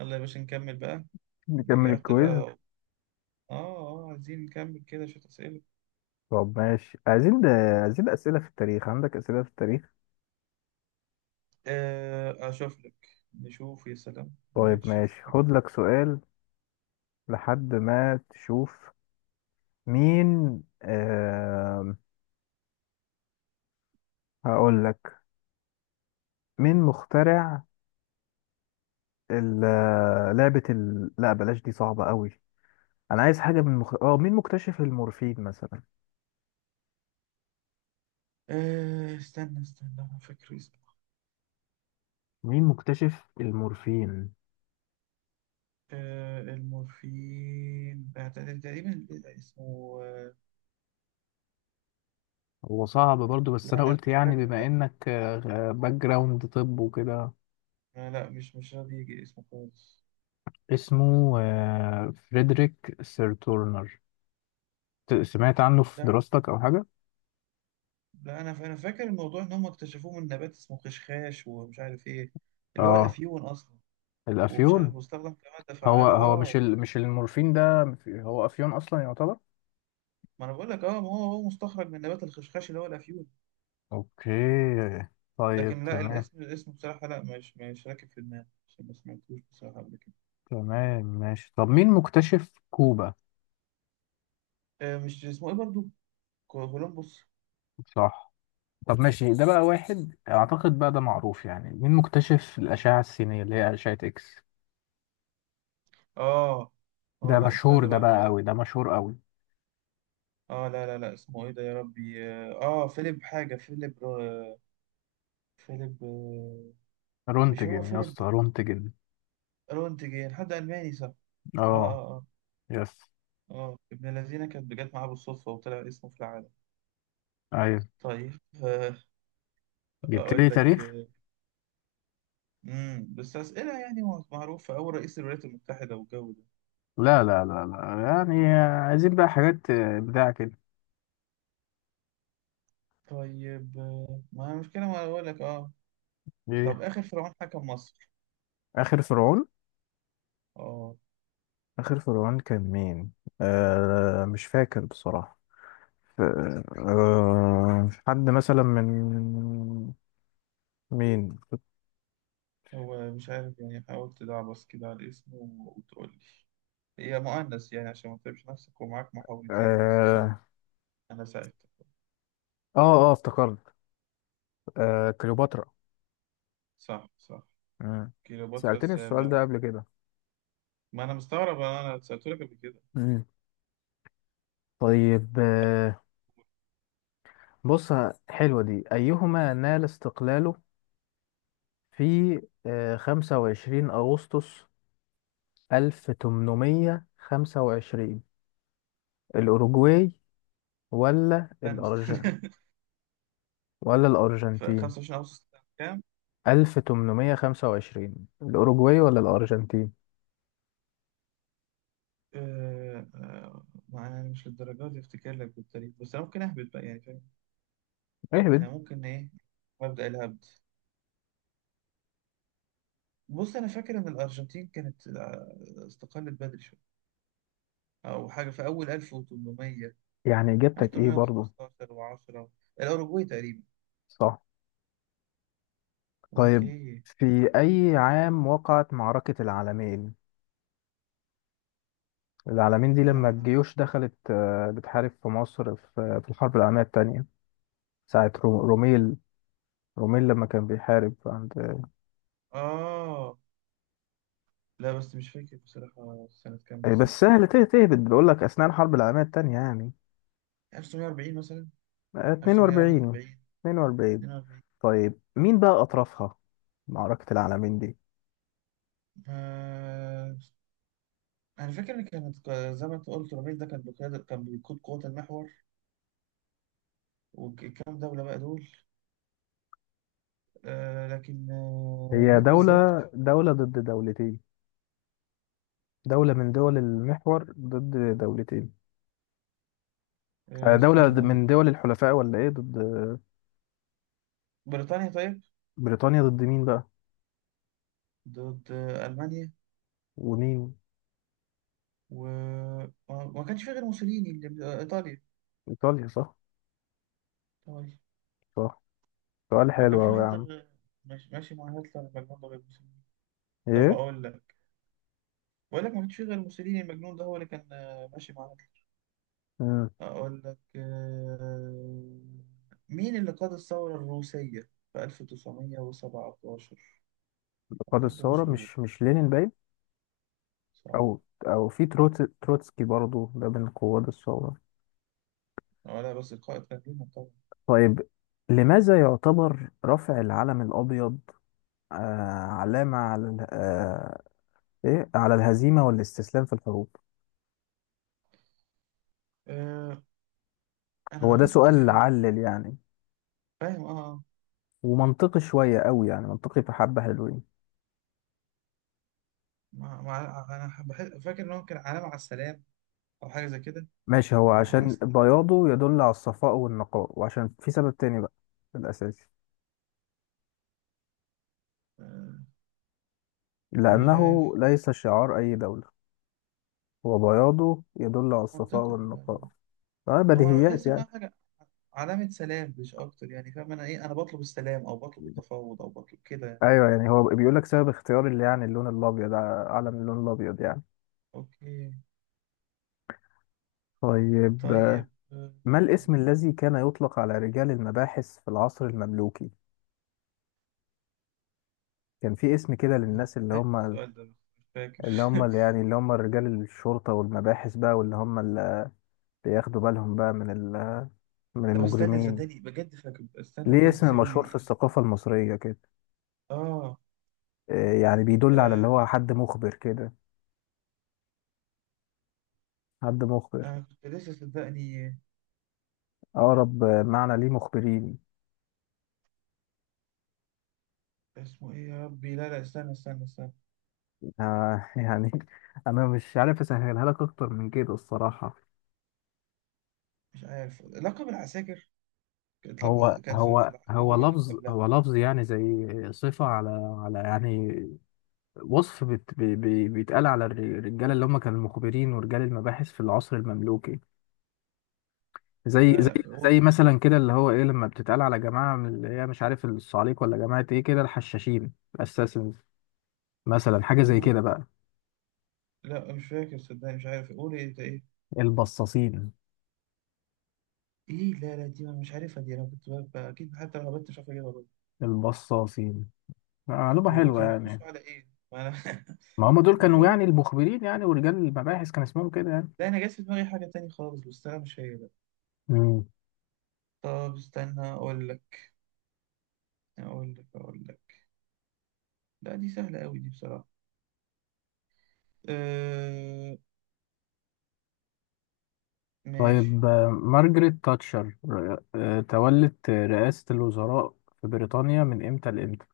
يلا يا باشا، نكمل بقى. نكمل رجعت بقى. الكويز. اه، اه، عايزين نكمل كده شوية أسئلة. طب ماشي، عايزين ده. عايزين أسئلة في التاريخ، عندك أسئلة في التاريخ؟ آه، أشوف لك. نشوف، يا سلام طيب نكتشف ماشي، حاجة. خد لك سؤال لحد ما تشوف. مين هقول لك. مين مخترع لعبة لا بلاش، دي صعبة قوي. أنا عايز حاجة من مخ... اه مين مكتشف المورفين مثلا؟ آه، استنى استنى، أنا فاكر اسمه. مين مكتشف المورفين؟ آه، المورفين. آه، تقريبا. اسمه. هو صعب برضو، بس لا، انا لا، قلت مش يعني فاكره، بما لا. انك باك جراوند. طب وكده، آه، لا، مش راضي يجي اسمه خالص. اسمه فريدريك سيرتورنر. سمعت عنه في لا، دراستك او حاجه؟ لا، أنا فاكر الموضوع إن هم اكتشفوه من نبات اسمه خشخاش، ومش عارف إيه، اللي هو اه، الأفيون أصلا. ومش عارف، الافيون. واستخدم كمادة هو فعالة. هو مش اه. مش المورفين ده، هو افيون اصلا يعتبر. ما انا بقول لك، ما هو مستخرج من نبات الخشخاش اللي هو الافيون. اوكي. طيب لكن لا، تمام. الاسم بصراحه، لا، مش راكب في دماغي عشان ما سمعتوش بصراحه قبل كده. تمام ماشي. طب مين مكتشف كوبا؟ آه، مش اسمه ايه برضو. كولومبوس. صح. طب ماشي، ده بقى واحد اعتقد بقى ده معروف يعني، مين مكتشف الاشعه السينيه اللي هي اشعه اكس؟ اه، اه، ده لا، مشهور، استنى ده بقى بقى أحاول قوي، أجيب. ده مشهور قوي. اه، لا، لا، لا، اسمه ايه ده يا ربي؟ فيليب حاجه، فيليب رو... فيليب، مش هو رونتجن يا فيليب؟ اسطى، رونتجن. رونتجين، حد الماني، صح. اه، اه. اه، اه. يس. اه، ابن الذين كانت جت معاه بالصدفه، وطلع اسمه في العالم. ايوه، طيب. جبت اقول لي لك. تاريخ. بس أسئلة يعني معروفة، أو رئيس الولايات المتحدة والجو ده. لا لا لا لا، يعني عايزين بقى حاجات بتاع كده. طيب، ما المشكلة. ما أقول لك. ايه؟ طب، آخر فرعون حكم مصر. آخر فرعون. أه. آخر فرعون كان مين؟ مش فاكر بصراحة. ف- حد مثلا من؟ مين؟ هو مش عارف يعني، حاولت تعبس كده على اسمه وتقول لي، هي مؤنث يعني عشان ما تتعبش نفسك، ومعاك محاولتين بس عشان آه أنا ساعدتك. آه افتكرت، كليوباترا. صح، صح. مم. كليوباترا سألتني السؤال ده السابعة. قبل كده. ما أنا مستغرب، أنا سألت لك قبل كده. مم. طيب، بص، حلوة دي. أيهما نال استقلاله في 25 أغسطس 1825، الأوروجواي ولا استنى، استنى. ولا في الأرجنتين؟ 25 أغسطس سنة كام؟ 1825، الأوروجواي ولا الأرجنتين. ما أنا مش للدرجة دي أفتكر لك بالتاريخ، بس أنا ممكن أهبط بقى يعني. اهبد احنا ممكن ايه، مبدأ الهبد. بص، انا فاكر ان الارجنتين كانت، استقلت بدري شويه، او حاجه في اول 1800. يعني؟ إجابتك إيه برضو؟ 1815 و10، الاوروجواي تقريبا. صح. طيب، اوكي. في أي عام وقعت معركة العالمين؟ العالمين دي لما العالم. الجيوش دخلت، بتحارب في مصر، في الحرب العالمية التانية ساعة روميل. روميل لما كان بيحارب عند، اه لا، بس مش فاكر بصراحه سنه كام بالظبط. بس سهل تهبد. بقول لك أثناء الحرب العالمية التانية يعني. 1940 مثلا. 42 1941. 42 42. طيب مين بقى أطرافها، معركة العالمين دي؟ آه... انا فاكر ان كانت، زي ما انت قلت، رميل ده كان بقياده، كان بيقود قوات المحور، وكام دوله بقى دول. لكن هي مين دولة، بالظبط؟ دولة ضد دولتين. دولة من دول المحور ضد دولتين. دولة استنى. من دول الحلفاء ولا إيه ضد؟ بريطانيا، طيب. بريطانيا ضد مين بقى؟ ضد ألمانيا. ومين؟ وما ما كانش في غير موسوليني اللي إيطاليا. إيطاليا، صح. طيب، صح، سؤال هو كان حلو في أوي يا حد عم. مش ماشي مع هتلر المجنون ده غير موسوليني؟ طب، إيه؟ أقول لك، بقول لك، ما كانش في غير موسوليني المجنون ده هو اللي كان، ماشي مع هتلر. مم. أقول لك، مين اللي قاد الثورة الروسية في 1917؟ قاد حد الثورة؟ مشهور، مش لينين باين. صح. أو أو في تروتسكي برضو، ده من قواد الثورة. ولا بس القائد كان لينا طبعا. طيب، لماذا يعتبر رفع العلم الأبيض آه علامة على ال- آه إيه على الهزيمة والاستسلام في الحروب؟ آه، أنا هو ده قريت سؤال الحاجة. علل يعني؟ فاهم، اه، آه. ومنطقي شوية قوي يعني، منطقي في حبة حلوين. انا فاكر ان هو كان علامة على السلام، او حاجة زي كده. ماشي، هو على عشان السلام. بياضه يدل على الصفاء والنقاء، وعشان في سبب تاني بقى الأساسي آه، مش لأنه عارف. ليس شعار أي دولة. هو بياضه يدل على الصفاء منطقي. لا، لا، والنقاء. لا. هو انا بديهيات بحس ان يعني. هو حاجة، علامة سلام مش اكتر يعني. فاهم انا ايه، انا بطلب السلام، او بطلب التفاوض، او بطلب كده يعني. أيوه يعني، هو بيقول لك سبب اختيار اللي يعني اللون الأبيض، علم اللون الأبيض يعني. اوكي. طيب، طيب. ما الاسم الذي كان يطلق على رجال المباحث في العصر المملوكي؟ كان في اسم كده مش للناس اللي فاكر هم، السؤال ده، بس مش فاكر. اللي هم اللي يعني اللي هم رجال الشرطة والمباحث بقى، واللي هم اللي بياخدوا بالهم بقى من من طب، استنى، المجرمين. صدقني بجد فاكر، استنى ليه بجد، اسم سيبني مشهور في دي. الثقافة المصرية كده. اه. يعني بيدل على اللي آه، هو حد مخبر كده. حد مخبر. انا كنت لسه، صدقني. أقرب معنى ليه مخبرين. اسمه ايه يا ربي! لا، لا، استنى، استنى، استنى. يعني أنا مش عارف أسهلها لك أكتر من كده الصراحة. مش عارف. لقب العساكر كانت، هو كانت في هو العصر هو ده ولا لفظ قبلها؟ هو لفظ يعني، زي صفة على، يعني وصف بت بي بي بيتقال على الرجالة اللي هم كانوا المخبرين ورجال المباحث في العصر المملوكي. زي لا، زي لا، قول. زي مثلا كده، اللي هو ايه لما بتتقال على جماعة من، اللي هي مش عارف الصعاليك ولا جماعة ايه كده، الحشاشين، الاساسنز. مثلا حاجة زي آه، كده بقى. لا، مش فاكر، صدقني. مش عارف. قول ايه ده، ايه. البصاصين. ايه؟ لا، لا، دي أنا مش عارفها. دي انا كنت اكيد، حتى لو هبت مش عارف اجيبها برضه. البصاصين معلومة حلوة كانوا يعني. بيبصوا على ايه، ما انا. ما هم دول كانوا معلومة. يعني المخبرين يعني، ورجال المباحث كان اسمهم كده لا، انا جات في دماغي حاجة تانية خالص، بس انا مش هي بقى. يعني. طب، استنى، اقول لك. لا، دي سهلة قوي دي بصراحة. أه. ماشي. طيب مارجريت تاتشر تولت رئاسة الوزراء في بريطانيا من امتى لامتى؟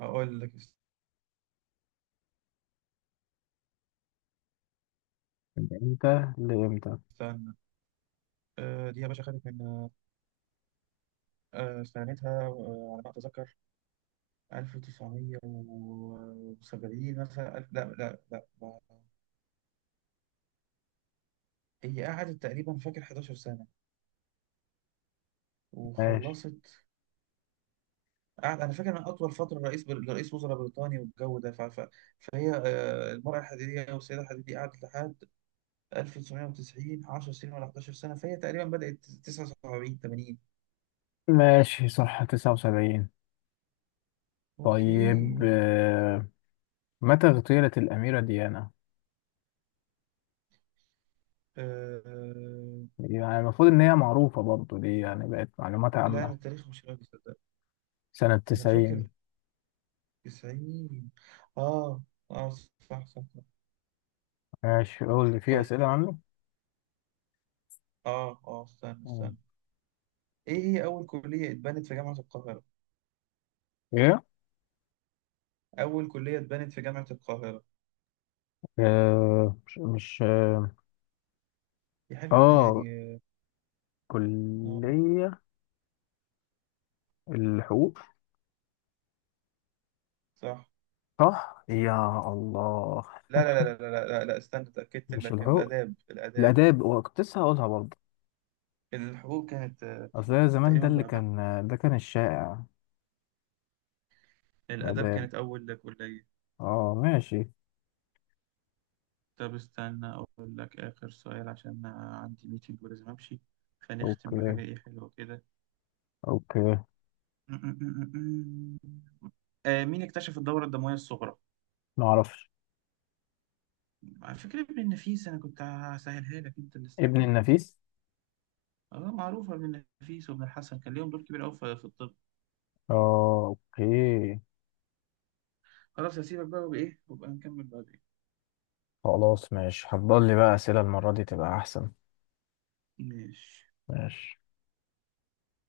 اقول لك. من امتى لامتى؟ استنى. دي يا باشا خدت من، استعنتها، على ما اتذكر، 1970 مثلا، لا، لا، لا، هي قعدت تقريبا، فاكر 11 سنة ماشي. وخلصت. قعد، انا فاكر ان اطول فترة رئيس وزراء بريطاني والجو ده، فهي المرأة الحديدية والسيدة الحديدية، قعدت لحد 1990. 10 سنين ولا 11 سنة. فهي تقريبا بدأت 79، 80. ماشي، صح، 79. اوكي. طيب، متى اغتيلت الأميرة ديانا؟ أه... يعني المفروض إن هي معروفة برضو دي، يعني بقت معلومات لا، انا عامة. التاريخ مش راضي، صدق. سنة انا فاكر 90. 90. اه، اه، صح، صح، صح. ماشي، قول لي في أسئلة طيب، عنه؟ اه، اه، استنى، مم. استنى. ايه هي اول كلية اتبنت في جامعة القاهرة؟ إيه؟ اول كلية اتبنت في جامعة القاهرة. مش دي حاجة آه، يعني. اه، كلية الحقوق. صح. صح؟ يا الله. لا، لا، لا، لا، لا، لا، لا، استنى، اتأكدت مش لك. الحقوق، الاداب، الاداب. الآداب، وكنت لسه هقولها برضه. الحقوق كانت، أصل هي زمان تقريبا ده اللي بعدها. كان، ده كان الشائع، الاداب الآداب. كانت اول كلية. اه ماشي. طب، استنى اقول لك اخر سؤال، عشان أنا عندي ميتنج ولازم امشي. فنختم أوكي. بحاجة ايه حلوة كده. أوكي. مين اكتشف الدورة الدموية الصغرى؟ معرفش. على فكرة ابن النفيس. أنا كنت هسهلها لك، أنت اللي ابن استعجلت. النفيس. اه، معروفة. ابن النفيس وابن الحسن كان ليهم دور كبير أوي في الطب. اه أوكي. خلاص، هسيبك بقى، وبإيه، وبقى نكمل بعدين. خلاص ماشي، هتضل لي بقى أسئلة المرة دي تبقى أحسن. ماشي. ماشي.